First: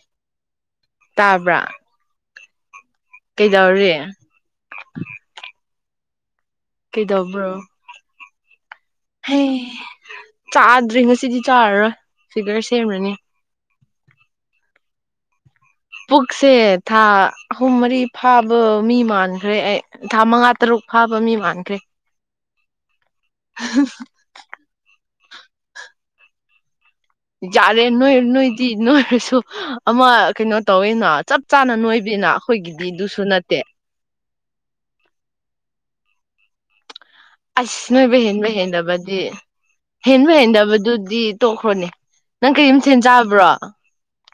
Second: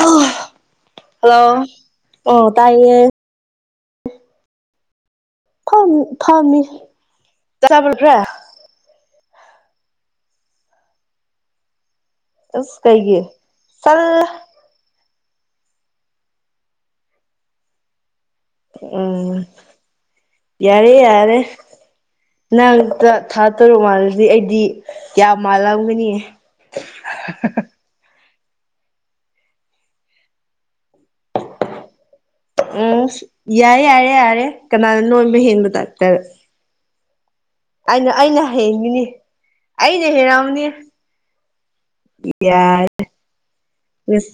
ꯑ ꯍꯜꯂꯣ ꯇꯥꯕ꯭ꯔꯥ ꯑꯣ ꯇꯥꯏꯌꯦ ꯗꯎꯔꯤ ꯐꯝ ꯐꯝꯃꯤ ꯇꯥꯕꯔꯥ ꯍꯩ ꯆꯥꯗ꯭ꯔꯤ ꯉꯁꯤꯗꯤ ꯆꯥꯔꯔꯣꯏ ꯐꯤꯒꯔ ꯁꯦꯝꯔꯅꯤ ꯇꯜꯂꯦ ꯄꯨꯛꯁꯦ ꯊꯥ ꯑꯍꯨꯝ ꯃꯔꯤ ꯐꯥꯕ ꯃꯤ ꯎꯝ ꯃꯥꯟꯈ꯭ꯔꯦ ꯑꯩ ꯊꯥ ꯃꯉꯥ ꯇꯔꯨꯛ ꯐꯥꯕ ꯃꯤ ꯃꯥꯟꯈ꯭ꯔꯦ ꯅꯪꯛꯇ ꯊꯥ ꯇꯔꯨꯛ ꯃꯥꯜꯂꯗꯤ ꯑꯩꯗꯤ ꯌꯥꯝ ꯃꯥꯜꯂꯝꯒꯅꯤ ꯖꯥꯔꯦ ꯅꯣꯏ ꯅꯣꯏ ꯇꯤ ꯅꯣꯏꯔꯁꯨ ꯑꯃ ꯀꯩꯅꯣ ꯇꯧꯋꯤꯅ ꯆꯞ ꯆꯥꯅ ꯅꯣꯏꯕꯤꯅ ꯑꯩꯈꯣꯏꯒꯤꯗꯤ ꯎꯝ ꯑꯗꯨꯁꯨ ꯅꯠꯇꯦ ꯌꯥꯔꯦ ꯌꯥꯔꯦ ꯌꯥꯔꯦ ꯀꯅꯥꯅ ꯅꯣꯏꯕ ꯍꯦꯟꯕ ꯇꯥꯛꯇ ꯑꯁ ꯑꯩꯅ ꯅꯣꯏꯕ ꯑꯩꯅ ꯍꯦꯟꯕ ꯍꯦꯟꯒꯤꯅꯤ ꯍꯦꯟꯗꯕꯗꯤ ꯑꯩꯅ ꯍꯦꯟꯕ ꯍꯦꯜꯂꯝꯅꯤ ꯍꯦꯟꯗꯕꯗꯨꯗꯤ ꯇꯣꯛꯈ꯭ꯔꯣꯅꯦ ꯇꯤ ꯅꯪ ꯀꯔꯤ ꯃꯊꯦꯜ ꯌꯥꯔ ꯆꯥꯕ꯭ꯔꯣ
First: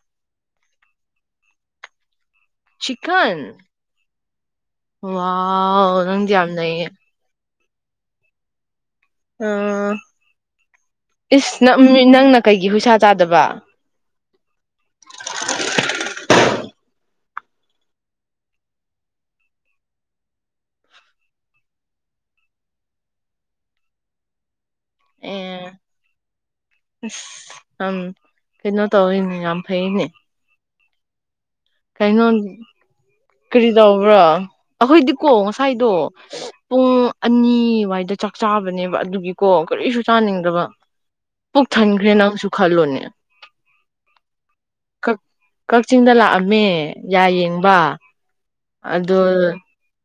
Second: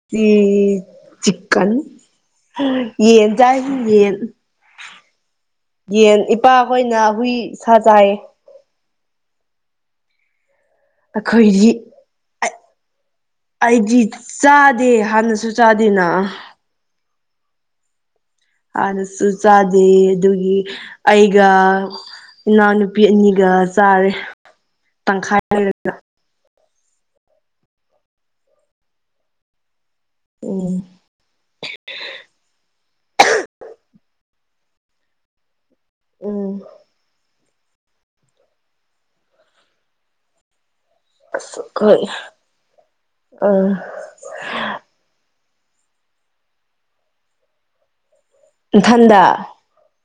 ꯇꯤ ꯆꯤꯛꯀꯟ ꯌꯦꯟ ꯆꯤꯛꯀꯟ ꯆꯥꯏ ꯌꯦꯟ ꯋꯥꯎ ꯌꯦꯟ ꯅꯪꯗꯤ ꯌꯥꯝ ꯅꯩꯌꯦ ꯏꯄꯥꯈꯣꯏꯅ ꯍꯨꯏ ꯁꯥ ꯆꯥꯏꯌꯦ ꯑ ꯏꯁ ꯑꯩꯈꯣꯏꯗꯤ ꯅ ꯅꯪꯅ ꯀꯩꯒꯤ ꯍꯨꯏꯁꯥ ꯆꯥꯗꯕ ꯑꯩꯗꯤ ꯆꯥꯗꯦ ꯍꯥꯟꯅꯁꯨ ꯆꯥꯗꯦꯅ ꯍꯥꯟꯅꯁꯨ ꯆꯥꯗꯦ ꯑꯗꯨꯒꯤ ꯑꯩꯒ ꯏꯅꯥꯎꯅꯨꯄꯤ ꯑꯅꯤꯒ ꯆꯥꯔꯦ ꯇꯪꯈꯥꯏ ꯂꯩꯔꯒ ꯎꯝ ꯀꯩꯅꯣ ꯇꯧꯑꯦꯅꯤ ꯌꯥꯝ ꯐꯩꯌꯦꯅꯦ ꯎꯝ ꯀꯩꯅꯣ ꯀꯔꯤ ꯇꯧꯕ꯭ꯔꯥ ꯑꯩꯈꯣꯏꯗꯤꯀꯣ ꯉ ꯁꯥꯏꯗꯣ ꯎꯝ ꯄꯨꯡ ꯑꯅꯤꯋꯥꯏꯗ ꯆꯥꯛ ꯆꯥꯕꯅꯦꯕ ꯑꯗꯨꯒꯤꯀꯣ ꯀꯔꯤꯁꯨ ꯆꯥꯅꯤꯡꯗꯕ ꯑꯁ ꯄꯨꯛ ꯍꯣꯏ ꯊꯟꯈ꯭ꯔꯦ ꯅꯪꯁꯨ ꯈꯜꯂꯣꯅꯦ ꯎꯝ ꯀ ꯀꯛꯆꯤꯡꯗ ꯂꯥꯛꯑꯝꯃꯦ ꯌꯥꯌꯦꯡꯕ ꯑꯗꯨ ꯏꯊꯟꯗ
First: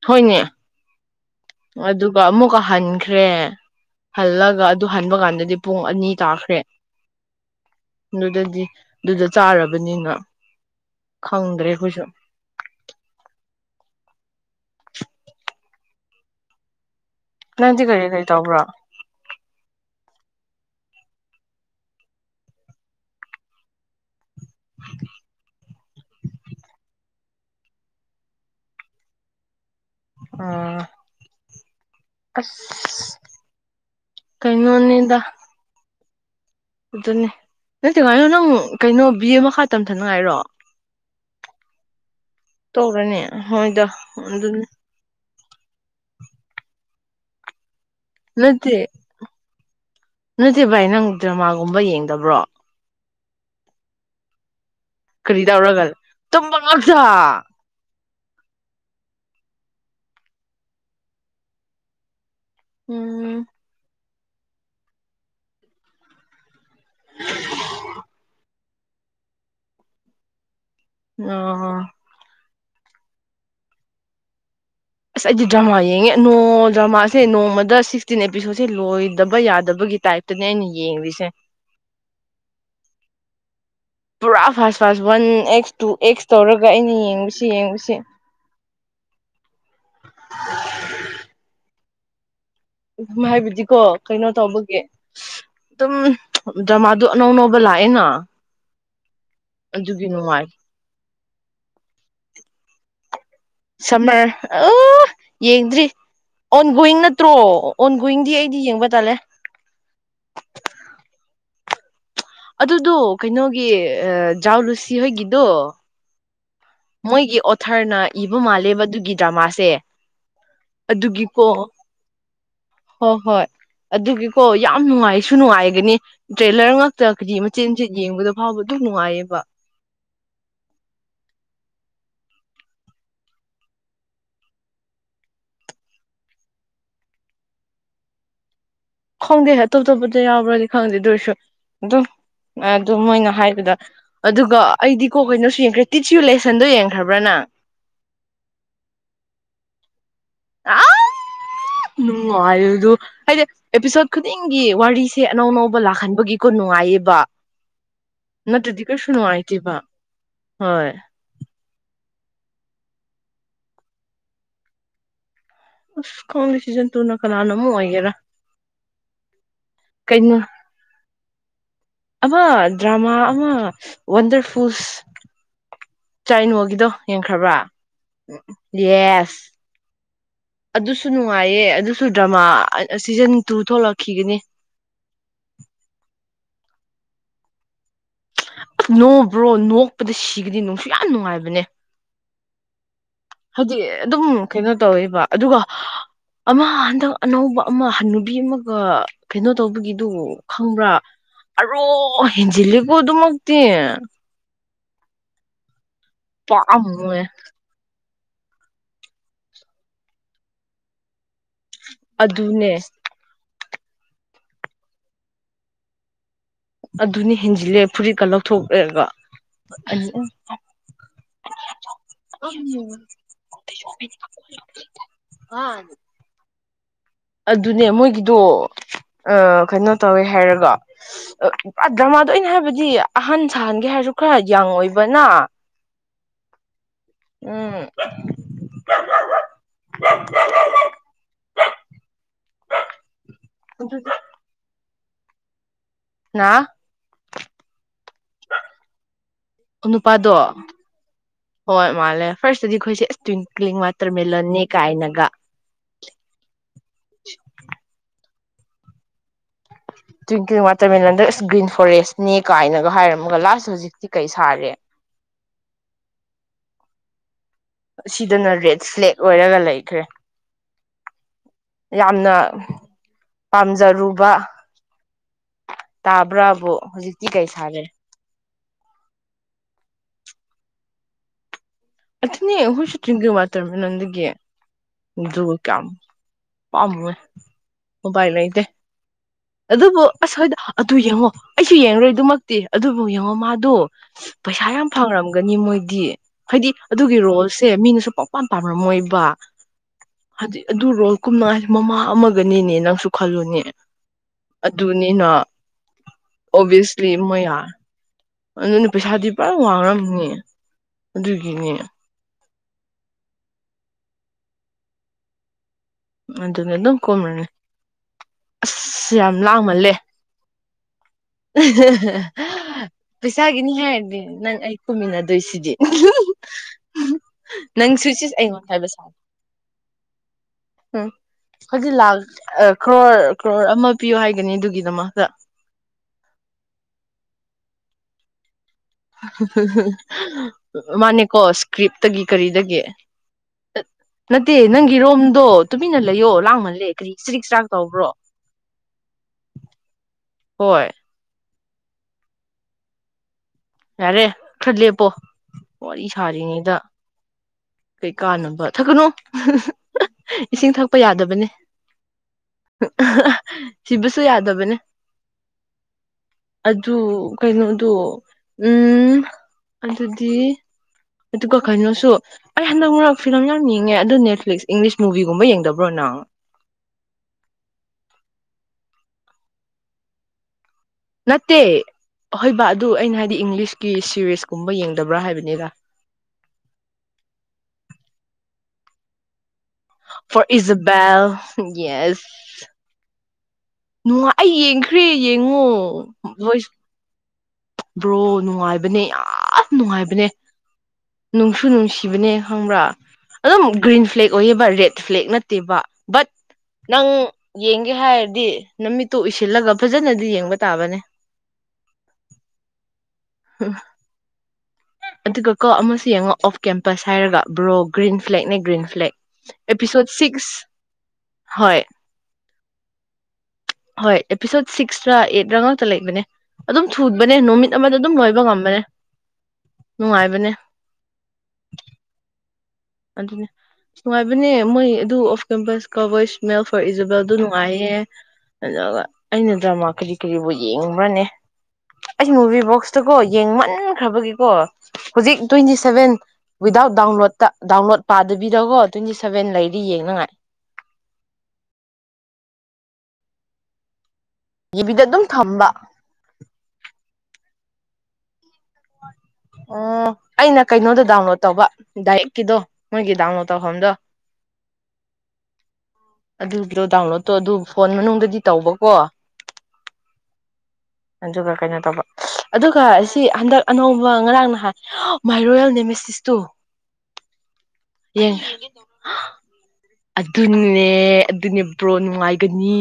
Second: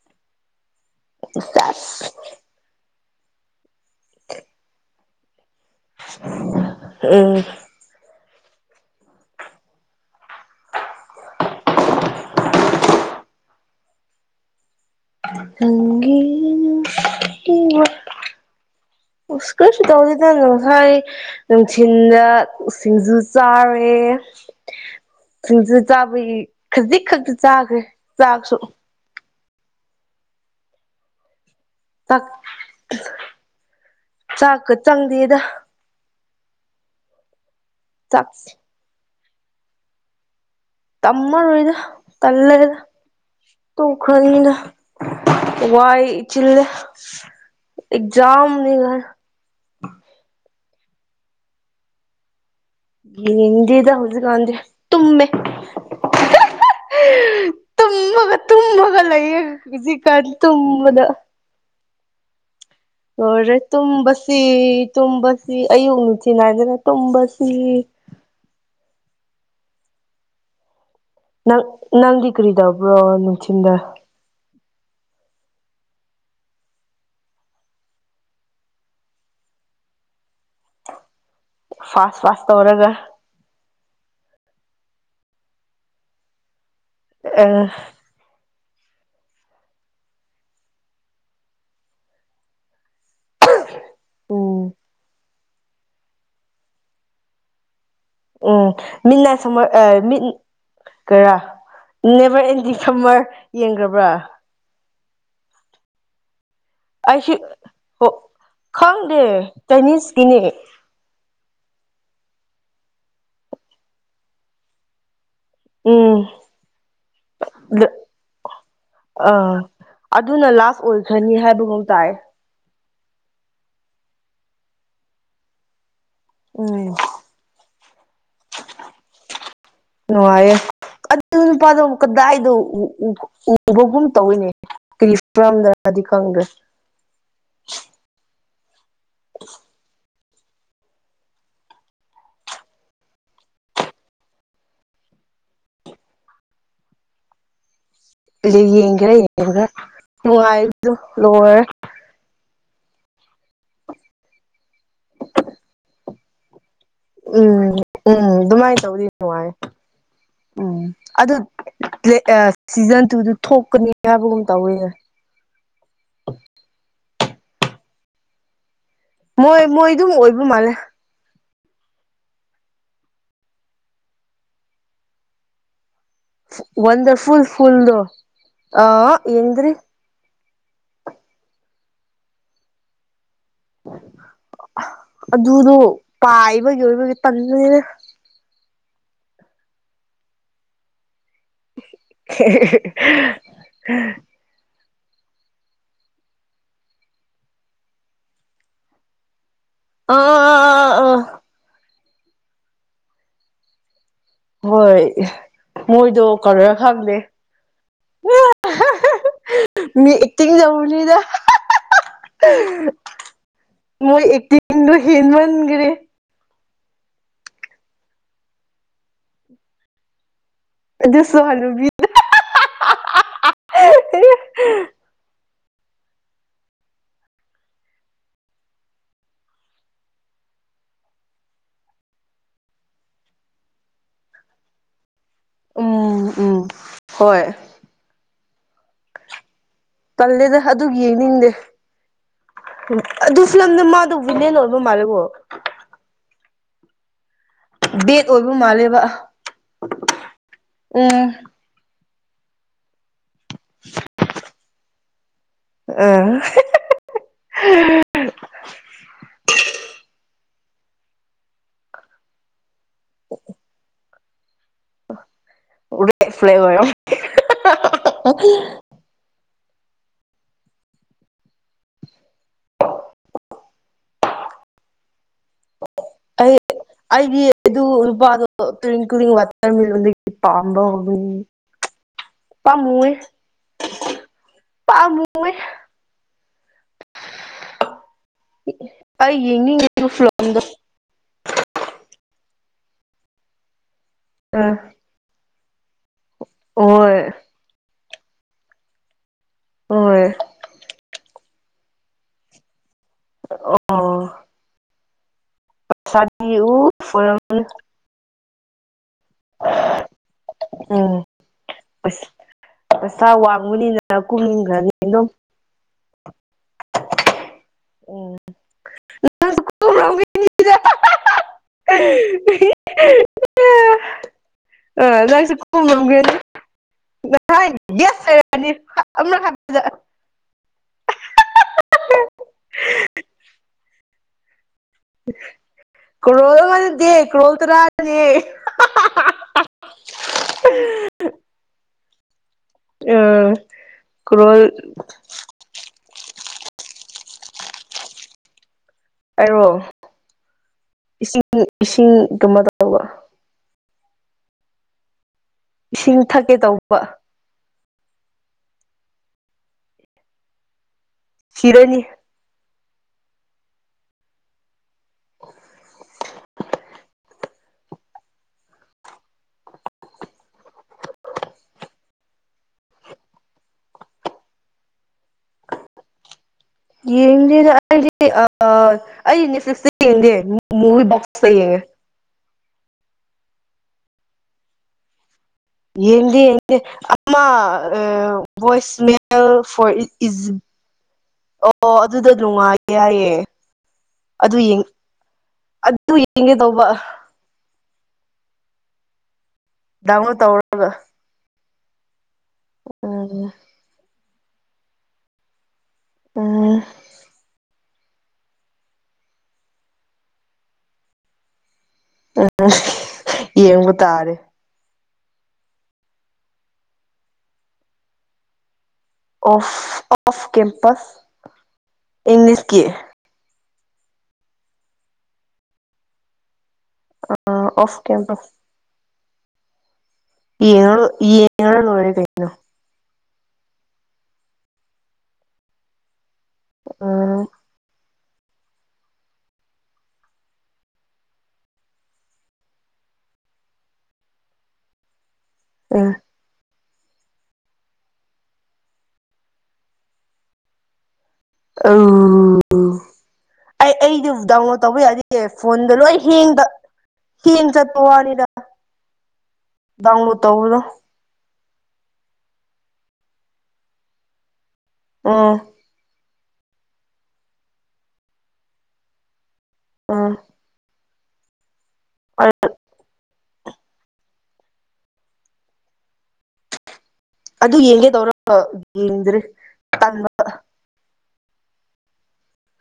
ꯍꯣꯏꯅꯦ ꯆꯁ ꯑꯗꯨꯒ ꯑꯃꯨꯛꯀ ꯍꯟꯈ꯭ꯔꯦ ꯍꯜꯂꯒ ꯑꯗꯨ ꯍꯟꯕ ꯀꯥꯟꯗꯗꯤ ꯄꯨꯡ ꯑꯅꯤ ꯇꯥꯈ꯭ꯔꯦ ꯎꯝ ꯑꯗꯨꯗꯗꯤ ꯑꯗꯨꯗ ꯆꯥꯔꯕꯅꯤꯅ ꯈꯪꯗ꯭ꯔꯦ ꯈꯣꯏꯁꯨ ꯅꯪꯒꯤ ꯅꯨꯡꯁꯤ ꯅꯪꯗꯤ ꯀꯔꯤ ꯀꯔꯤ ꯇꯧꯕ꯭ꯔꯣ [unintelligible] ꯑꯁ ꯀꯔꯤꯁꯨ ꯇꯧꯗꯦ [unintelligible] ꯉꯁꯥꯏ ꯅꯨꯡꯊꯤꯟꯗ ꯁꯤꯡꯖꯨ ꯆꯥꯔꯦ [inaudible] ꯁꯤꯡꯖꯨ ꯆꯥꯕꯩ ꯈꯖꯤꯛ ꯈꯛꯇ ꯆꯥꯈ꯭ꯔꯦ ꯆꯥꯛꯁꯨ ꯑꯥ ꯆꯥꯛ ꯑꯁ ꯆꯥꯛꯀ ꯀꯩꯅꯣꯅꯤꯗ ꯆꯪꯗꯦꯗ ꯑꯗꯨꯅꯦ ꯅꯠꯇꯦ ꯉꯥꯏꯅꯣ ꯆꯥꯛꯁꯦ ꯅꯪ ꯀꯩꯅꯣ ꯕꯤ ꯑꯦ ꯃꯈꯥ ꯇꯝꯊꯅꯉꯥꯏꯔꯣ ꯇꯝꯃꯔꯣꯏꯗ ꯇꯜꯂꯦꯗ ꯇꯧꯔꯅꯤ ꯍꯣꯏꯗ ꯇꯣꯛꯈ꯭ꯔꯅꯤꯗ ꯑꯗꯨꯅꯤ ꯋꯥꯏ ꯆꯤꯜꯂꯦ ꯑꯦꯛꯖꯝꯅꯤꯒ ꯇꯦ ꯚꯥꯏ ꯅꯪ ꯗ꯭ꯔꯃꯥꯒꯨꯝꯕ ꯌꯦꯡꯗꯕ꯭ꯔꯣ ꯌꯦꯡꯗꯦꯗ ꯍꯧꯖꯤꯛꯒꯥꯟꯗꯤ ꯀꯔꯤ ꯇꯧꯔꯒ ꯇꯨꯝꯕ ꯉꯥꯛꯇ ꯇꯨꯝꯃꯒ ꯇꯨꯝꯃꯒ ꯂꯩꯌꯦ ꯍꯧꯖꯤꯛꯀꯥꯟ ꯇꯨꯝꯕꯗ ꯎꯝ ꯂꯣꯏꯔꯦ ꯇꯨꯝꯕꯁꯤ ꯇꯨꯝꯕꯁꯤ ꯑꯌꯨꯛ ꯅꯨꯡꯊꯤꯜ ꯅꯥꯏꯗꯅ ꯇꯨꯝꯕꯁꯤ ꯅꯪ ꯑꯣ ꯅꯪꯗꯤ ꯀꯔꯤ ꯇꯧꯕ꯭ꯔꯣ ꯅꯨꯡꯊꯤꯟꯗ ꯑꯁ ꯑꯩꯗꯤ ꯗ꯭ꯔꯃꯥ ꯌꯦꯡꯉꯦ ꯅꯣꯡ ꯗ꯭ꯔꯃꯥꯁꯦ ꯅꯣꯡꯃꯗ ꯁꯤꯛꯁꯇꯤꯟ ꯑꯦꯄꯤꯁꯣꯠꯁꯦ ꯂꯣꯏꯗꯕ ꯌꯥꯗꯕꯒꯤ ꯒꯤ ꯇꯥꯏꯞꯇꯅꯦ ꯑꯩꯅ ꯌꯦꯡꯔꯤꯁꯦ ꯐꯥꯁ ꯐꯥꯁ ꯇꯧꯔꯒ [unintelligible] ꯋꯥꯟ ꯑꯦꯛꯁ ꯇꯨ ꯑꯦꯛꯁ ꯇꯧꯔꯒ ꯑꯩꯅ ꯌꯦꯡꯕꯁꯤ ꯑꯥ ꯌꯦꯡꯕꯁꯤ [inaudible] ꯎꯝ ꯍꯥꯏꯕꯗꯤꯀꯣ ꯀꯩꯅꯣ ꯎꯝ ꯇꯧꯕꯒꯤ ꯑꯗꯨꯝ ꯗ꯭ꯔꯃꯗꯣ ꯑꯗꯨ ꯑꯅꯧꯅꯧꯕ ꯂꯥꯛ ꯎꯝ ꯃꯤꯅ ꯁꯨꯃꯛ ꯑ ꯑꯗꯨꯒꯤ ꯃꯤꯠ ꯅꯨꯡꯉꯥꯏ ꯀꯔꯥ ꯅꯦꯕꯔ ꯑꯦꯟꯗꯤꯡ ꯁꯝꯃꯔ ꯌꯦꯡꯈ꯭ꯔꯕ꯭ꯔꯥ ꯁꯝꯃꯔ ꯑ ꯌꯦꯡꯗ꯭ꯔꯤ ꯑꯣꯟ ꯒꯣꯋꯤꯡ ꯅꯠꯇ꯭ꯔꯣ ꯑꯩꯁꯨ ꯑꯣꯟ ꯍꯣ ꯒꯣꯋꯤꯡꯗꯤ ꯑꯩꯗꯤ ꯌꯦꯡꯕ ꯇꯥꯜꯂꯦ ꯈꯪꯗꯦ ꯆꯥꯏꯅꯤꯁꯀꯤꯅꯦ ꯑꯗꯨꯗꯣ ꯀꯩꯅꯣꯒꯤ ꯑ ꯖꯥꯎ ꯂꯨꯁꯤ ꯍꯣꯏꯒꯤ ꯎꯝ ꯃꯣꯏꯒꯤ ꯑꯣꯊꯔꯅ ꯏꯕ ꯃꯥꯜꯂꯦꯕ ꯑꯗꯨꯒꯤ ꯑꯥ ꯗ꯭ꯔꯃꯥꯁꯦ ꯑꯗꯨꯅ ꯂꯥꯁ ꯑꯣꯏꯈ꯭ꯔꯅꯤ ꯑꯗꯨꯒꯤꯀꯣ ꯍꯥꯏꯕꯒꯨꯝ ꯇꯥꯏ ꯍꯣꯏ ꯍꯣꯏ ꯑꯗꯨꯒꯤꯀꯣ ꯌꯥꯝ ꯅꯨꯡꯉꯥꯏꯁꯨ ꯅꯨꯡꯉꯥꯏꯒꯅꯤ ꯇ꯭ꯔꯦꯂꯔ ꯎꯝ ꯉꯥꯛꯇ ꯀꯔꯤ ꯃꯆꯤꯠ ꯃꯆꯤꯠ ꯌꯦꯡꯕꯗ ꯐꯥꯎꯕ ꯑꯗꯨꯝ ꯅꯨꯡꯉꯥꯏꯌꯦꯕ ꯑꯦ ꯑꯗꯨ ꯅꯨꯄꯥꯗꯨꯕꯨ ꯀꯗꯥꯏꯗꯣ ꯎ ꯎ ꯎꯕꯒꯨꯝ ꯇꯧꯋꯦꯅꯦ ꯀꯔꯤ ꯐꯤꯝꯗꯔꯗꯤ ꯈꯪꯗ꯭ꯔꯦ ꯈꯪꯗꯦ ꯑꯇꯣꯞ ꯑꯇꯣꯞꯄꯗꯤ ꯌꯥꯎꯕ꯭ꯔꯗꯤ ꯈꯪꯗꯦ ꯑꯗꯨꯔꯁꯨ ꯑꯗꯨꯝ ꯑꯗꯨ ꯃꯣꯏꯅ ꯍꯥꯏꯕꯗ ꯑꯗꯨꯒ ꯑꯩꯗꯤ ꯀꯣ ꯀꯩꯅꯣꯁꯨ ꯌꯦꯡꯈ꯭ꯔꯦ ꯇꯤꯠꯁ ꯌꯨ ꯂꯦꯁꯟꯗꯣ ꯌꯦꯡꯈ꯭ꯔꯕ꯭ꯔꯥ ꯅꯪ ꯌꯦꯡꯒ꯭ꯔꯦ ꯌꯦꯡꯒ꯭ꯔꯦ ꯅꯨꯡꯉꯥꯢꯕꯗꯣ ꯂꯣꯏꯔꯦ ꯑꯗꯨ ꯑꯩꯗꯤ ꯑꯦꯄꯤꯁꯣꯠ ꯈꯨꯗꯤꯡꯒꯤ ꯋꯥꯔꯤꯁꯦ ꯑꯅꯧ ꯑꯅꯧꯕ ꯂꯥꯛꯍꯟꯕꯒꯤꯀꯣ ꯅꯣ ꯉꯥꯢꯌꯦꯕ ꯎꯝ ꯎꯝ ꯑꯗꯨꯃꯥꯏꯅ ꯅꯠꯇ꯭ꯔꯗꯤ ꯇꯧꯗꯤ ꯀ꯭ꯔꯤꯁꯨ ꯅꯨꯡꯉꯥꯏ ꯅꯨꯡꯉꯥꯏꯇꯦꯕ ꯍꯣꯏ ꯑ ꯁꯤꯖꯟ ꯇꯨꯗꯨ ꯊꯣꯛꯀꯅꯤ ꯍꯥꯏꯕꯒꯨꯝ ꯇꯧꯋꯦ ꯑꯁ ꯈꯪꯗꯦ ꯁꯤꯖꯟ ꯇꯨꯅ ꯀꯅꯥꯅ ꯑꯃꯨꯛ ꯑꯣꯏꯒꯦꯔꯥ ꯃꯣꯏ ꯃꯣꯏꯗꯨꯝ ꯀꯩꯅꯣ ꯑꯣꯏꯕ ꯃꯥꯜꯂꯦ ꯑꯃ ꯗ꯭ꯔꯥꯃꯥ ꯑꯃ ꯋꯥꯟꯗꯔꯐꯨꯜꯁ ꯆꯥꯢꯅꯣꯜꯒꯤꯗꯣ ꯋꯥꯟꯗꯔꯐꯨꯜ ꯌꯦꯡꯈ꯭ꯔꯕ꯭ꯔꯥ ꯐꯨꯜꯗꯣ ꯑ ꯌꯦꯁ ꯌꯦꯡꯗ꯭ꯔꯤ ꯑꯗꯨꯁꯨ ꯅꯨꯡꯉꯥꯏꯌꯦ ꯑꯗꯨꯁꯨ ꯗ꯭ꯔꯃꯥ ꯁꯤꯖꯟ ꯇꯨ ꯊꯣꯛꯂꯛꯈꯤꯒꯅꯤ ꯑꯗꯨꯗꯣ ꯄꯥꯏꯕꯒꯤ ꯑꯣꯏꯕꯒꯤ ꯇꯟꯕꯅꯦꯅꯦ ꯅꯣꯕ꯭ꯔꯣ ꯅꯣꯛꯄꯗ ꯁꯤꯒꯅꯤ ꯅꯨꯡꯁꯨ ꯌꯥꯝ ꯅꯨꯡꯉꯥꯏ ꯍꯦꯍꯦꯍꯦ ꯍꯥꯏꯗꯤ ꯑꯗꯨꯝ ꯀꯩꯅꯣ ꯇꯧꯋꯦꯕ ꯑꯗꯨꯒ ꯑꯃ ꯍꯟꯗꯛ ꯑꯅꯧꯕ ꯑꯃ ꯍꯅꯨꯕꯤ ꯑꯃꯒ ꯀꯩꯅꯣ ꯇꯧꯕꯒꯤꯗꯨ ꯑꯥ ꯈꯪꯕ꯭ꯔꯥ ꯑ ꯑꯔꯣ ꯍꯦꯟꯖꯤꯜꯂꯦꯀꯣ ꯑꯗꯨꯃꯛꯇꯤ ꯍꯣꯏ ꯃꯣꯏꯗꯣ [unintelligible] ꯈꯪꯗꯦ ꯄꯥꯝꯃꯨꯋꯦ ꯃꯦ ꯍꯥꯍꯥꯍꯥ ꯃꯤ ꯑꯦꯛꯇꯤꯡ ꯌꯧꯔꯨꯅꯤꯗ ꯑꯗꯨꯅꯦ ꯃꯣꯏ ꯑꯦꯛꯇꯤꯡꯗꯣ ꯍꯟꯃꯟꯒ꯭ꯔꯦ ꯑꯗꯨꯅꯤ ꯍꯦꯟꯖꯤꯜꯂꯦ ꯐꯨꯔꯤꯠꯀ ꯂꯧꯊꯣꯛꯂꯦꯒ ꯑꯗꯨꯁꯨ ꯍꯅꯨꯕꯤ [inaudible] [unintelligible] ꯑꯗꯨꯅꯦ ꯃꯣꯏꯒꯤꯗꯣ ꯑ ꯀꯩꯅꯣ ꯇꯧꯋꯦ ꯍꯥꯏꯔꯒ ꯗ꯭ꯔꯃꯥꯗꯣ ꯑꯩꯅ ꯍꯥꯏꯕꯗꯤ ꯑꯍꯟ ꯁꯥꯍꯟꯒꯦ ꯍꯥꯏꯔ ꯗꯨ ꯈꯔ ꯌꯪ ꯑꯣꯏꯕꯅ ꯎꯝ ꯎꯝ ꯍꯣꯏ ꯎꯝ ꯇꯜꯂꯦꯗ ꯑꯗꯨꯒꯤ ꯌꯦꯡꯅꯤꯡꯗꯦ ꯑꯗꯨ ꯐꯤꯂꯝꯗ ꯃꯥꯗꯣ ꯑꯗꯨꯅ ꯚꯤꯂꯤꯌꯟ ꯑꯣꯏ ꯃꯥꯜꯂꯦꯀꯣ ꯅꯥ ꯕꯦꯠ ꯑꯣꯏꯕ ꯃꯥꯜꯂꯦꯕ ꯅꯨꯄꯥꯗꯣ ꯎꯝ ꯍꯣꯏ ꯃꯥꯂꯦ ꯐꯥꯔꯁꯇꯗꯤ ꯑꯩꯈꯣꯏꯁꯦ ꯏꯁ ꯇꯨꯋꯤꯡꯀ꯭ꯂꯤꯡ ꯋꯥꯇꯔ ꯃꯦꯂꯟꯅꯦ ꯀꯥꯏꯅꯒ ꯑ ꯍꯥꯍꯥ ꯇꯨꯋꯤꯡꯀ꯭ꯂꯤꯡ ꯋꯥꯇꯔꯃꯦꯂꯟꯗꯣ ꯏꯁ ꯒ꯭ꯔꯤꯟ ꯐꯣꯔꯦꯁꯅꯦ ꯀꯥꯏꯅꯒ ꯍꯥꯏꯔꯝꯃꯒ ꯂꯥꯁ ꯍꯧꯖꯤꯛꯇꯤ ꯀꯩ ꯁꯥꯔꯦ [unintelligible] ꯁꯤꯗꯅ ꯔꯦꯠ ꯐ꯭ꯂꯦꯛ ꯑꯣꯏꯔꯒ ꯂꯩꯈ꯭ꯔꯦ ꯌꯥꯝꯅ ꯄꯥꯝꯖꯔꯨꯕ ꯑꯩ ꯇꯥꯕ꯭ꯔꯥꯕꯨ ꯍꯧꯖꯤꯛꯇꯤ ꯀꯩ ꯁꯥꯔꯦ ꯇꯨꯋꯤꯡꯀ꯭ꯂꯤꯡ ꯋꯥꯇꯔ ꯃꯦꯂꯣꯟꯗꯒꯤ ꯄꯥꯝꯕ ꯍꯧꯕꯅꯦ ꯑꯗꯨꯅꯦ ꯑꯩꯈꯣꯏꯁꯨ ꯇꯔꯤꯡꯀꯤꯡ ꯋꯥꯇꯔ ꯃꯦꯂꯣꯟꯗꯒꯤ ꯄꯥꯝꯃꯨꯋꯦ ꯑꯗꯨꯒ ꯀꯌꯥꯝ ꯄꯝꯃꯨꯢ ꯎꯄꯥꯏ ꯂꯩꯇꯦ ꯑꯩ ꯑꯗꯨꯕꯨ ꯌꯦꯡꯅꯤꯡꯗꯦ ꯑꯁ ꯍꯣꯏꯗ ꯐꯤꯂꯝꯗꯣ ꯑꯗꯨ ꯌꯦꯡꯉꯣ ꯑꯩꯁꯨ ꯌꯦꯡꯉꯔꯣꯏꯗꯨꯃꯛꯇꯤ ꯑꯗꯨꯕꯨ ꯌꯦꯡꯉꯣ ꯃꯥꯗꯣ ꯄꯩꯁꯥ ꯑꯥ ꯌꯥꯝ ꯐꯪꯔꯝꯒꯅꯤ ꯃꯣꯏꯗꯤ ꯍꯥꯏꯗꯤ ꯍꯣꯏ ꯑꯗꯨꯒꯤ ꯔꯣꯜꯁꯦ ꯃꯤꯅꯁꯨ ꯄꯥꯎ ꯄꯥꯝ ꯄꯥꯝꯔꯝꯃꯣꯏꯕ ꯍꯣꯏ ꯍꯥꯏꯗꯤ ꯑꯗꯨꯔꯣꯜ ꯀꯨꯝꯅꯉꯥꯏ ꯃꯃꯥ ꯑꯃꯒꯅꯤꯅꯦ ꯅꯪꯁꯨ ꯈꯜꯂꯨꯅꯦ ꯑꯣ ꯑꯗꯨꯅꯦꯅꯥ ꯁꯥꯗꯤ ꯑꯣꯕꯤꯌꯥꯁꯂꯤ ꯎꯐ ꯃꯣꯌꯥ ꯑꯣꯏꯔꯝꯃꯅꯤ ꯑꯗꯨꯅꯦ ꯄꯩꯁꯥꯗꯤ ꯄꯨꯔꯥ ꯋꯥꯡꯔꯝꯅꯤ ꯎꯝ ꯑꯗꯨꯒꯤꯅꯦ ꯑꯁ ꯄꯩꯁꯥ ꯋꯥꯡꯕꯅꯤꯅ ꯀꯨꯝꯈ꯭ꯔꯥꯅꯤ ꯑꯗꯨꯝ ꯑꯗꯨꯅꯦ ꯑꯗꯨꯝ ꯀꯣꯝꯔꯅꯤ [unintelligible] ꯍꯦ ꯍꯦ ꯍꯦ ꯄꯩꯁꯥꯒꯤꯅꯤ ꯍꯥꯏꯔꯗꯤ ꯅꯪ ꯑꯩ ꯑ ꯅꯪꯁꯨ ꯀꯨꯝꯃꯤꯟꯅꯗꯣꯏꯁꯤꯗꯤ ꯍꯨꯝ ꯍꯨꯝ ꯀꯨꯝꯔꯝꯒꯅꯤ ꯍꯨꯝ ꯍꯥꯏ ꯅꯪ ꯌꯦꯁ ꯁꯨꯁꯤꯁ ꯑꯩꯉꯣꯟ ꯍꯥꯏꯔꯛꯑꯅꯤ ꯍꯥꯏꯕ ꯁꯥꯏ ꯑꯃꯔꯛ ꯍꯥꯏꯕꯗ ꯎꯝ ꯍꯧꯖꯤꯛ ꯂꯥꯛ ꯀ꯭ꯔꯣꯔ ꯀ꯭ꯔꯣꯔ ꯑꯃ ꯄꯤꯌꯣ ꯍꯥꯏꯒꯅꯤ ꯑꯗꯨꯒꯤ ꯀ꯭ꯔꯣꯜ ꯑꯃ ꯅꯠꯇꯦ ꯀ꯭ꯔꯣꯜ ꯇꯔꯥꯗꯅꯦ ꯍ ꯍ ꯍ ꯃꯥꯅꯦꯀꯣ ꯏꯁꯀ꯭ꯔꯤꯞꯇꯒꯤ ꯀꯔꯤꯗꯒꯤ ꯑ ꯅꯠꯇꯦ ꯀꯔꯣꯜ ꯅꯪꯒꯤꯔꯣꯝꯗꯣ ꯇꯨꯃꯤꯟꯅ ꯂꯩꯌꯣ ꯂꯥꯡꯃꯜꯂꯦ ꯀꯔꯤ ꯆꯔꯤꯛ ꯆꯔꯥꯛ ꯇꯧꯕ꯭ꯔꯣ ꯑꯩꯔꯣ ꯍꯣꯏ ꯏꯁꯤꯡ ꯏꯁꯤꯡ ꯀꯃ ꯇꯧꯕ ꯌꯥꯔꯦ ꯈꯔ ꯂꯦꯞꯄꯣ ꯋꯥꯔꯤ ꯏꯁꯤꯡ ꯊꯛꯀꯦ ꯁꯥꯔꯤꯉꯩꯗ ꯇꯧꯕ ꯀꯥꯅꯕ ꯊꯛꯀꯅꯨ ꯏꯁꯤꯡ ꯊꯛꯄ ꯌꯥꯗꯕꯅꯦ ꯁꯤꯔꯅꯤ ꯍꯥ ꯍꯥ ꯁꯤꯕꯨꯁꯨ ꯌꯥꯗꯕꯅꯦ ꯑꯗꯨ ꯀꯩꯅꯣꯗꯣ ꯎꯝ ꯑꯗꯨꯗꯤ ꯑꯗꯨꯒ ꯀꯩꯅꯣꯁꯨ ꯑꯩ ꯍꯟꯗꯛ ꯃꯔꯛ ꯐꯤꯂꯝ ꯌꯥꯝ ꯌꯦꯡꯉꯦ ꯑꯗꯨ ꯅꯦꯠꯐ꯭ꯂꯤꯛꯁ ꯏꯪꯂꯤꯁ ꯃꯨꯚꯤꯒꯨꯝꯕ ꯌꯦꯡꯗꯕ꯭ꯔꯣꯅ [unintelligible] ꯌꯦꯡꯗꯦꯗ ꯑꯩꯗꯤ ꯑꯩ ꯑꯩ ꯅꯦꯠꯐ꯭ꯂꯤꯛꯁꯇ ꯌꯦꯡꯗꯦ ꯃꯨꯚꯤ ꯚꯣꯛꯁ ꯇꯣ ꯌꯦꯡꯉꯦ ꯑꯍꯣꯏꯕ ꯑꯗꯨ ꯑꯩꯅ ꯍꯥꯏꯗꯤ ꯏꯪꯂꯤꯁꯀꯤ ꯁꯤꯔꯤꯁꯀꯨꯝꯕ ꯌꯦꯡꯗꯕ꯭ꯔꯥ ꯍꯥꯏꯕ ꯌꯦꯡꯗꯦ ꯌꯦꯗꯦ ꯑꯃ ꯑ ꯕꯣꯏꯁ ꯃꯦꯜ ꯐꯣꯔ ꯐꯣꯔ ꯏꯖꯤ ꯏꯖꯕꯦꯜ ꯑꯣ ꯌꯦꯁ ꯑꯗꯨꯗ ꯅꯨꯡꯉꯥꯏ ꯍꯥꯏꯌꯦ ꯅꯨꯡꯉꯥꯏ ꯑꯩ ꯑꯗꯨ ꯌꯦꯡꯈ꯭ꯔꯦ ꯌꯦꯡꯉꯣ ꯑꯗꯨ ꯌꯦꯡꯒꯦ ꯚꯣꯏꯁ ꯇꯧꯕ ꯕ꯭ꯔꯣ ꯅꯨꯡꯉꯥꯏꯕꯅꯦ ꯌꯥꯝ ꯅꯨꯡꯉꯥꯏꯕꯅꯦ ꯗꯥꯎꯟꯂꯣꯠ ꯇꯧꯔꯒ ꯅꯨꯡꯁꯨ ꯅꯨꯡꯁꯤꯕꯅꯦ ꯈꯪꯕ꯭ꯔꯥ ꯎꯝ ꯑꯗꯨꯝ ꯒ꯭ꯔꯤꯟ ꯐ꯭ꯂꯦꯛ ꯑꯣꯏꯌꯦꯕ ꯔꯦꯠ ꯐ꯭ꯂꯦꯛ ꯅꯠꯇꯦꯕ ꯕꯠ ꯎꯝ ꯅꯪ ꯌꯦꯡ ꯒꯦ ꯍꯥꯏꯔꯗꯤ ꯅꯃꯤꯠꯇꯨ ꯎꯁꯤꯜꯂꯒ ꯐꯖꯅꯗꯤ ꯌꯦꯡꯕ ꯇꯥꯕꯅꯦ ꯑ ꯌꯦꯡꯕ ꯇꯥꯔꯦ ꯑꯗꯨꯒꯀꯣ ꯑꯃꯁꯨ ꯌꯦꯡꯉꯣ ꯑꯣꯐ ꯀꯦꯝꯄꯁ ꯍꯥꯏꯔꯒ ꯕ꯭ꯔꯣ ꯒ꯭ꯔꯤꯟ ꯐ꯭ꯂꯦꯛꯅꯦ green flag of episode of six campus ꯍꯣꯏ ꯏꯪꯂꯤꯁꯀꯤ ꯍꯣꯏ ꯑꯦꯄꯤꯁꯣꯠ ꯁꯤꯛꯁ ꯔꯥ ꯑꯩꯠ ꯔ ꯉꯥꯛꯇ ꯂꯩꯕꯅꯦ ꯑꯗꯨꯝ ꯊꯨꯕꯅꯦ ꯅꯨꯃꯤꯠ ꯑꯃꯗ ꯑꯣꯐ ꯑꯗꯨꯝ ꯂꯣꯏꯕ ꯀꯦꯝꯄꯁ ꯉꯝꯕꯅꯦ ꯅꯨꯡꯉꯥꯏꯕꯅꯦ ꯌꯦꯡꯉ ꯌꯦꯡꯉ ꯂꯣꯏꯔꯦ ꯀꯩꯅꯣ ꯑꯗꯨꯅꯦ ꯅꯨꯡꯉꯥꯏꯕꯅꯦ ꯃꯣꯏ ꯑꯗꯨ ꯑꯣꯐ ꯀꯦꯝꯄꯁ ꯀꯕꯔꯁ ꯃꯦꯜ ꯐꯣꯔ ꯏꯖꯕꯦꯜꯗꯣ ꯎꯝ ꯅꯨꯡꯉꯥꯏꯌꯦ ꯑꯗꯨꯒ ꯑꯩꯅ ꯗ꯭ꯔꯃꯥ ꯀꯔꯤ ꯀꯔꯤꯕꯨ ꯌꯦꯡꯕ꯭ꯔꯅꯦ ꯑꯩꯁ ꯃꯨꯚꯤꯕꯣꯛꯁꯇꯀꯣ ꯌꯦꯡꯃꯟꯈ꯭ꯔꯕꯒꯤꯀꯣ ꯍꯧꯖꯤꯛ ꯇ꯭ꯋꯦꯟꯇꯤ ꯁꯚꯦꯟ ꯎꯝ ꯋꯤꯗꯥꯎꯠ ꯗꯥꯎꯟꯂꯣꯗꯇ ꯗꯥꯎꯟꯂꯣꯗ ꯄꯥꯗꯕꯤꯗꯀꯣ ꯇ꯭ꯋꯦꯟꯇꯤ ꯁꯚꯦꯟ ꯂꯩꯔꯤ ꯌꯦꯡꯅꯉꯥꯏ ꯑꯧ ꯑꯩ ꯑꯩꯗꯨ ꯗꯥꯎꯟꯂꯣꯗ ꯇꯧꯕ ꯌꯦꯕꯤꯗ ꯑꯗꯨꯝ ꯌꯥꯗꯦ ꯊꯝꯕ ꯐꯣꯟꯗꯣ ꯂꯣꯏ ꯍꯦꯡꯗ ꯍꯦꯡ ꯆꯠꯄ ꯋꯥꯅꯤꯗ ꯑꯣ ꯗꯥꯎꯟꯂꯣꯗ ꯑꯩꯅ ꯇꯧꯕꯗꯣ ꯀꯩꯅꯣꯗꯨ ꯗꯥꯎꯟꯂꯣꯗ ꯇꯧꯕ ꯗꯥꯏꯔꯦꯛꯀꯤꯗꯣ ꯃꯣꯏꯒꯤ ꯗꯥꯎꯟꯂꯣꯗ ꯇꯧꯐꯝꯗꯣ ꯑꯣ ꯑꯗꯨꯒꯤꯗꯣ ꯗꯥꯎꯟꯂꯣꯗꯇꯨ ꯇꯨ ꯑꯗꯨ ꯐꯣꯟ ꯃꯅꯨꯡꯗꯗꯤ ꯇꯧꯕꯀꯣ ꯎꯝ ꯑꯗꯨꯒ ꯀꯩꯅꯣ ꯇꯧꯕ ꯑꯗꯨꯒ ꯁꯤ ꯍꯟꯗꯛ ꯑꯅꯧꯕ ꯕ ꯉꯔꯥꯡ ꯅꯍꯥꯟ ꯃꯥꯏ ꯔꯣꯌꯦꯜ ꯅꯦꯃꯦꯁꯤꯁꯇꯨ ꯑꯗꯨ ꯌꯦꯡꯒꯦ ꯌꯦꯡ ꯇꯧꯔꯒ ꯌꯦꯡꯗ꯭ꯔꯤ ꯇꯟꯕ ꯑꯗꯨꯅꯦ ꯑꯗꯨꯅꯦ ꯕ꯭ꯔꯣ ꯅꯨꯡꯉꯥꯏꯒꯅꯤ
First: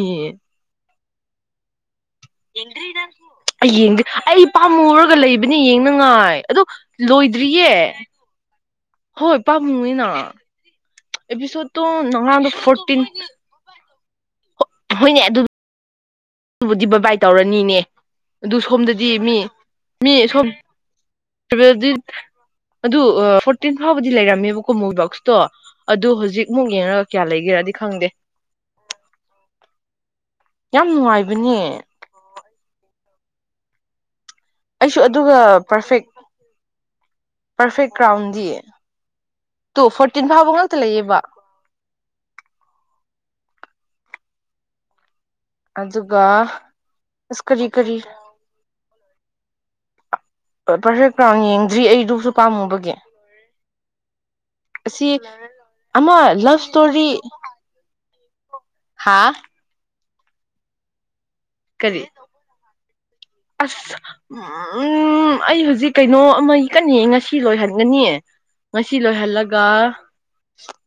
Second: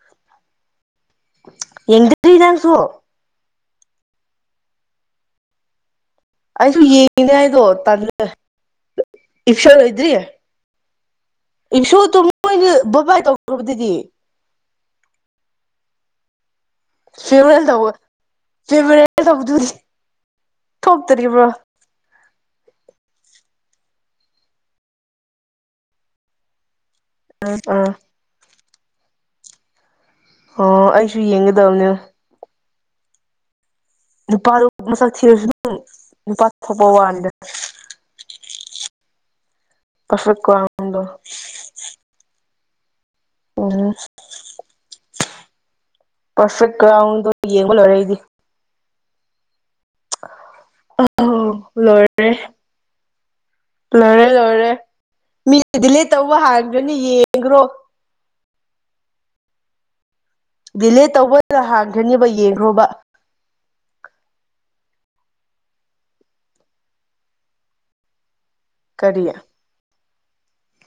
ꯌꯦꯡꯗ꯭ꯔꯤ ꯅꯪꯁꯨ ꯑꯩꯪ ꯌꯦꯡꯗ꯭ꯔꯤ ꯑꯩ ꯄꯥꯝꯃꯨꯔꯒ ꯂꯩꯕꯅꯤ ꯌꯦꯡꯅ ꯉꯥꯏ ꯑꯗꯨ ꯑꯩꯁꯨ ꯌꯦꯡꯉꯤꯅꯦ ꯑꯩꯗꯣ ꯂꯣꯏꯗ꯭ꯔꯤꯌꯦ ꯇꯜꯂꯦ ꯍꯣꯏ ꯏꯞꯁꯣ ꯄꯥꯝꯃꯨꯏꯌꯦꯅ ꯂꯣꯏꯗ꯭ꯔꯤ ꯑꯦꯄꯤꯁꯣꯗꯇꯣ ꯏꯞꯁꯣꯗꯣ ꯅꯍꯥꯟꯗꯣ ꯃꯣꯏꯅ ꯐꯣꯔꯇꯤꯟ ꯕꯕꯥꯏ ꯇꯧꯈ꯭ꯔꯕꯗꯨꯗꯤ ꯍꯣꯏꯅꯦ ꯑꯗꯨ ꯑꯗꯨꯕꯨꯗꯤ ꯕꯥ ꯕꯥꯏ ꯐꯦꯔꯋꯦꯜ ꯇꯧꯔꯅꯤꯅꯦ ꯇꯧꯕ ꯑꯗꯨ ꯁꯣꯝꯗꯗꯤ ꯐꯦꯔꯋꯦꯜ ꯃꯤ ꯇꯧꯕꯗꯨꯗꯤ ꯅꯦ ꯁꯣꯝ ꯊꯣꯛꯇ꯭ꯔꯤꯕ꯭ꯔꯣ ꯀꯔꯗꯤ ꯑꯗꯨ ꯑ ꯇꯦꯟ ꯐꯥꯎꯕꯗꯤ ꯂꯩꯔꯝꯃꯦꯕꯀꯣ ꯃꯣꯏꯒꯤ ꯕꯣꯛꯁꯇꯣ ꯑꯗꯨ ꯍꯧꯖꯤꯛ ꯃꯨꯛ ꯌꯦꯡꯉ ꯀꯌꯥ ꯎꯝ ꯂꯩꯒꯦꯔꯗꯤ ꯎꯝ ꯈꯪꯗꯦ ꯑꯣ ꯌꯥꯝ ꯑꯩꯁꯨ ꯅꯨꯡꯉꯥꯏꯕꯅꯦ ꯌꯦꯡꯒꯗꯕꯅꯦ ꯅꯨꯄꯥ ꯑꯗꯨ ꯑꯩꯁꯨ ꯃꯁꯛ ꯊꯤꯔꯁꯨ ꯑꯗꯨꯒ ꯄꯔꯐꯦꯛ ꯅꯨꯄꯥ ꯊꯣꯛꯄ ꯋꯥꯅꯤꯗ ꯄꯔꯐꯦꯛ ꯀ꯭ꯔꯥꯎꯟꯗꯤ ꯇꯨ ꯐꯣꯔꯇꯤꯟ ꯄꯔꯐꯦꯛ ꯐꯥꯎꯕ ꯉꯥꯛꯇ ꯀ꯭ꯔꯥꯎꯟꯗꯣ ꯂꯩꯌꯦꯕ ꯑꯣ ꯑꯗꯨꯒ ꯄꯔꯐꯦꯛ ꯒ꯭ꯔꯥꯎꯟꯗꯣ ꯑꯁ ꯌꯦꯡꯕ ꯂꯣꯏꯔꯦ ꯑꯩꯗꯤ ꯄꯥꯔꯐꯦꯛ ꯍꯦꯗ ꯒ꯭ꯔꯥꯎꯟ ꯑꯧ ꯌꯦꯡꯗ꯭ꯔꯤ ꯑꯩꯗꯨꯁꯨ ꯂꯣꯏꯔꯦ ꯄꯥꯝꯃꯨꯕꯒꯤ ꯂꯣꯏꯔꯦ ꯂꯣꯏꯔꯦ ꯑꯁꯤ ꯃꯤ ꯗꯤꯂꯦꯠ ꯑꯃ ꯇꯧꯕ ꯍꯥꯟꯒ꯭ꯔꯅꯤ ꯌꯦꯡꯒ꯭ꯔꯣ ꯍꯥꯥ ꯗꯤꯂꯦꯠ ꯇꯧꯕꯗ ꯀꯔꯤ ꯍꯥꯟꯒ꯭ꯔꯅꯤꯕ ꯌꯦꯡꯈ꯭ꯔꯣꯕ ꯑꯁ ꯎꯝ ꯑꯩ ꯍꯧꯖꯤꯛ ꯀꯩꯅꯣ ꯑꯃ ꯀꯟ ꯌꯦꯡ ꯉꯁꯤ ꯂꯣꯏꯍꯟꯒꯅꯤ ꯉꯁꯤ ꯂꯣꯏ ꯀꯔꯤ ꯍꯜꯂꯒ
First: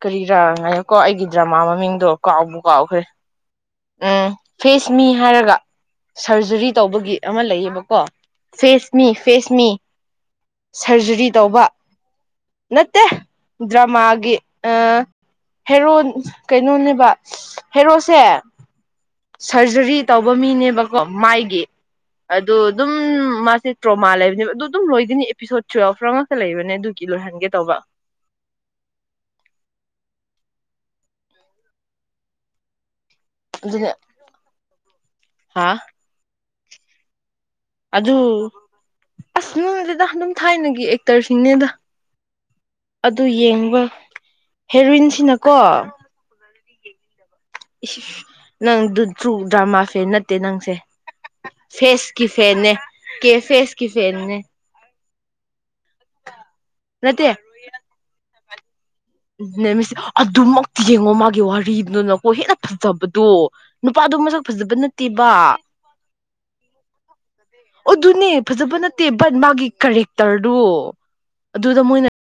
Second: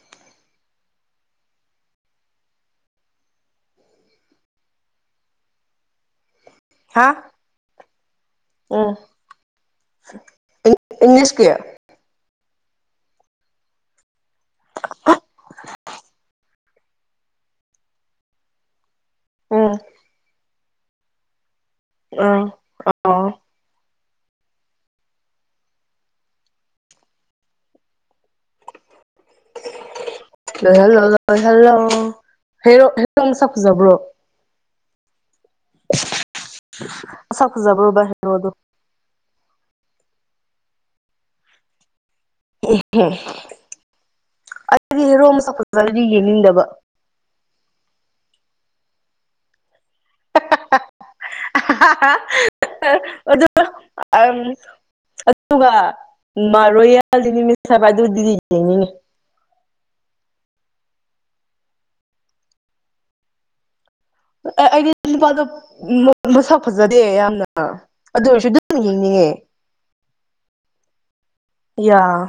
ꯀꯔꯤꯔꯥ ꯉꯥꯏꯈꯣꯀꯣ ꯑꯩꯒꯤ ꯗ꯭ꯔꯃꯥ ꯃꯃꯤꯡꯗꯣ ꯀꯥꯎꯕꯨ ꯀꯥꯎꯈ꯭ꯔꯦ ꯎꯝ ꯐꯤꯁ ꯃꯤ ꯍꯥꯏꯔꯒ ꯁꯔꯖꯔꯤ ꯍꯥ ꯇꯧꯕꯒꯤ ꯑꯃ ꯂꯩꯌꯦꯕꯀꯣ ꯐꯤꯁ ꯎꯝ ꯃꯤ ꯐꯤꯁ ꯃꯤ ꯁꯔꯖꯔꯤ ꯏꯪꯂꯤꯁꯀꯤ ꯇꯧꯕ ꯅꯠꯇꯦ ꯗ꯭ꯔꯃꯥꯒꯤ ꯑ ꯍꯦꯔꯣꯟ ꯀꯩꯅꯣꯅꯦꯕ ꯍꯦꯔꯣꯁꯦ ꯎꯝ ꯁꯔꯖꯔꯤ ꯇꯧꯕ ꯃꯤꯅꯦꯕꯀꯣ ꯃꯥꯏꯒꯤ ꯑꯥ ꯑꯗꯨ ꯑꯗꯨꯝ ꯑꯥ ꯃꯥꯁꯦ ꯃꯥ ꯂꯩꯕꯅꯦꯕ ꯑꯗꯨ ꯑꯗꯨꯝ ꯂꯣꯏꯒꯅꯤ ꯑꯦꯄꯤꯁꯣꯠ ꯇꯨꯋꯦꯜꯐ ꯉꯛꯇ ꯂꯩꯕꯅꯦ ꯑꯗꯨꯒꯤ ꯂꯣꯏꯍꯟꯒꯦ ꯇꯧꯕ [inaudible] ꯂꯣꯏꯍꯜꯂꯣ ꯂꯣꯏꯍꯜꯂꯣ ꯍꯦꯔꯣ ꯃꯁꯛ ꯑꯗꯨꯅ ꯐꯖꯕ꯭ꯔꯣ ꯍꯥ ꯃꯁꯛ ꯐꯖꯕ꯭ꯔꯣꯕ ꯑꯗꯨ ꯍꯦꯔꯣꯗꯣ ꯑꯁ ꯅꯣꯢꯗꯦꯗ ꯑꯗꯨꯝ ꯊꯥꯏꯅꯒꯤ ꯑꯦꯛꯇꯔꯁꯅꯤꯗ ꯑꯗꯨ ꯌꯦꯡꯕ ꯑꯩꯗꯤ ꯍꯦꯔꯣ ꯃꯁꯛ ꯍꯦꯔꯣꯏꯟꯁꯤꯅꯀꯣ ꯐꯖꯔꯗꯤ ꯌꯦꯡꯅꯤꯡꯗꯕ ꯅꯪ ꯗꯨ ꯊ꯭ꯔꯨ ꯗ꯭ꯔꯃꯥ ꯐꯦꯟ ꯅꯠ ꯇꯦ ꯅꯪꯁꯦ ꯐꯦꯁꯀꯤ ꯐꯦꯟꯅꯦ ꯀꯦ ꯑꯗꯨ ꯐꯦꯁꯀꯤ ꯐꯦꯟꯅꯦ ꯑꯗꯨꯒ ꯃꯔꯣꯏ ꯌꯥꯅꯤ ꯃꯤꯊ ꯑꯗꯨꯕꯨꯗꯤ ꯌꯦꯡꯅꯤꯡꯉꯤ ꯅꯦꯃꯤꯁ ꯑꯗꯨꯃꯛꯇꯤ ꯌꯦꯡꯉꯣ ꯃꯥꯒꯤ ꯋꯥꯔꯤꯗꯨꯅꯀꯣ ꯍꯦꯟꯅ ꯐꯖꯕꯗꯣ ꯅꯨꯄꯥꯗꯨ ꯃꯁꯛ ꯐꯖꯕ ꯑꯩꯗꯤ ꯅꯠꯇꯦꯕ ꯅꯨꯄꯥꯗꯣ ꯃꯁꯛ ꯐꯖꯗꯦ ꯌꯥꯝꯅ ꯑꯗꯨꯅꯦ ꯑꯗꯨ ꯑꯣꯏꯔꯁꯨ ꯐꯖꯕ ꯑꯗꯨꯝ ꯅꯠꯇꯦꯕ ꯌꯦꯡꯅꯤꯡꯉꯦ ꯃꯥꯒꯤ ꯀꯥꯔꯦꯛꯇꯔꯗꯣ ꯌꯥ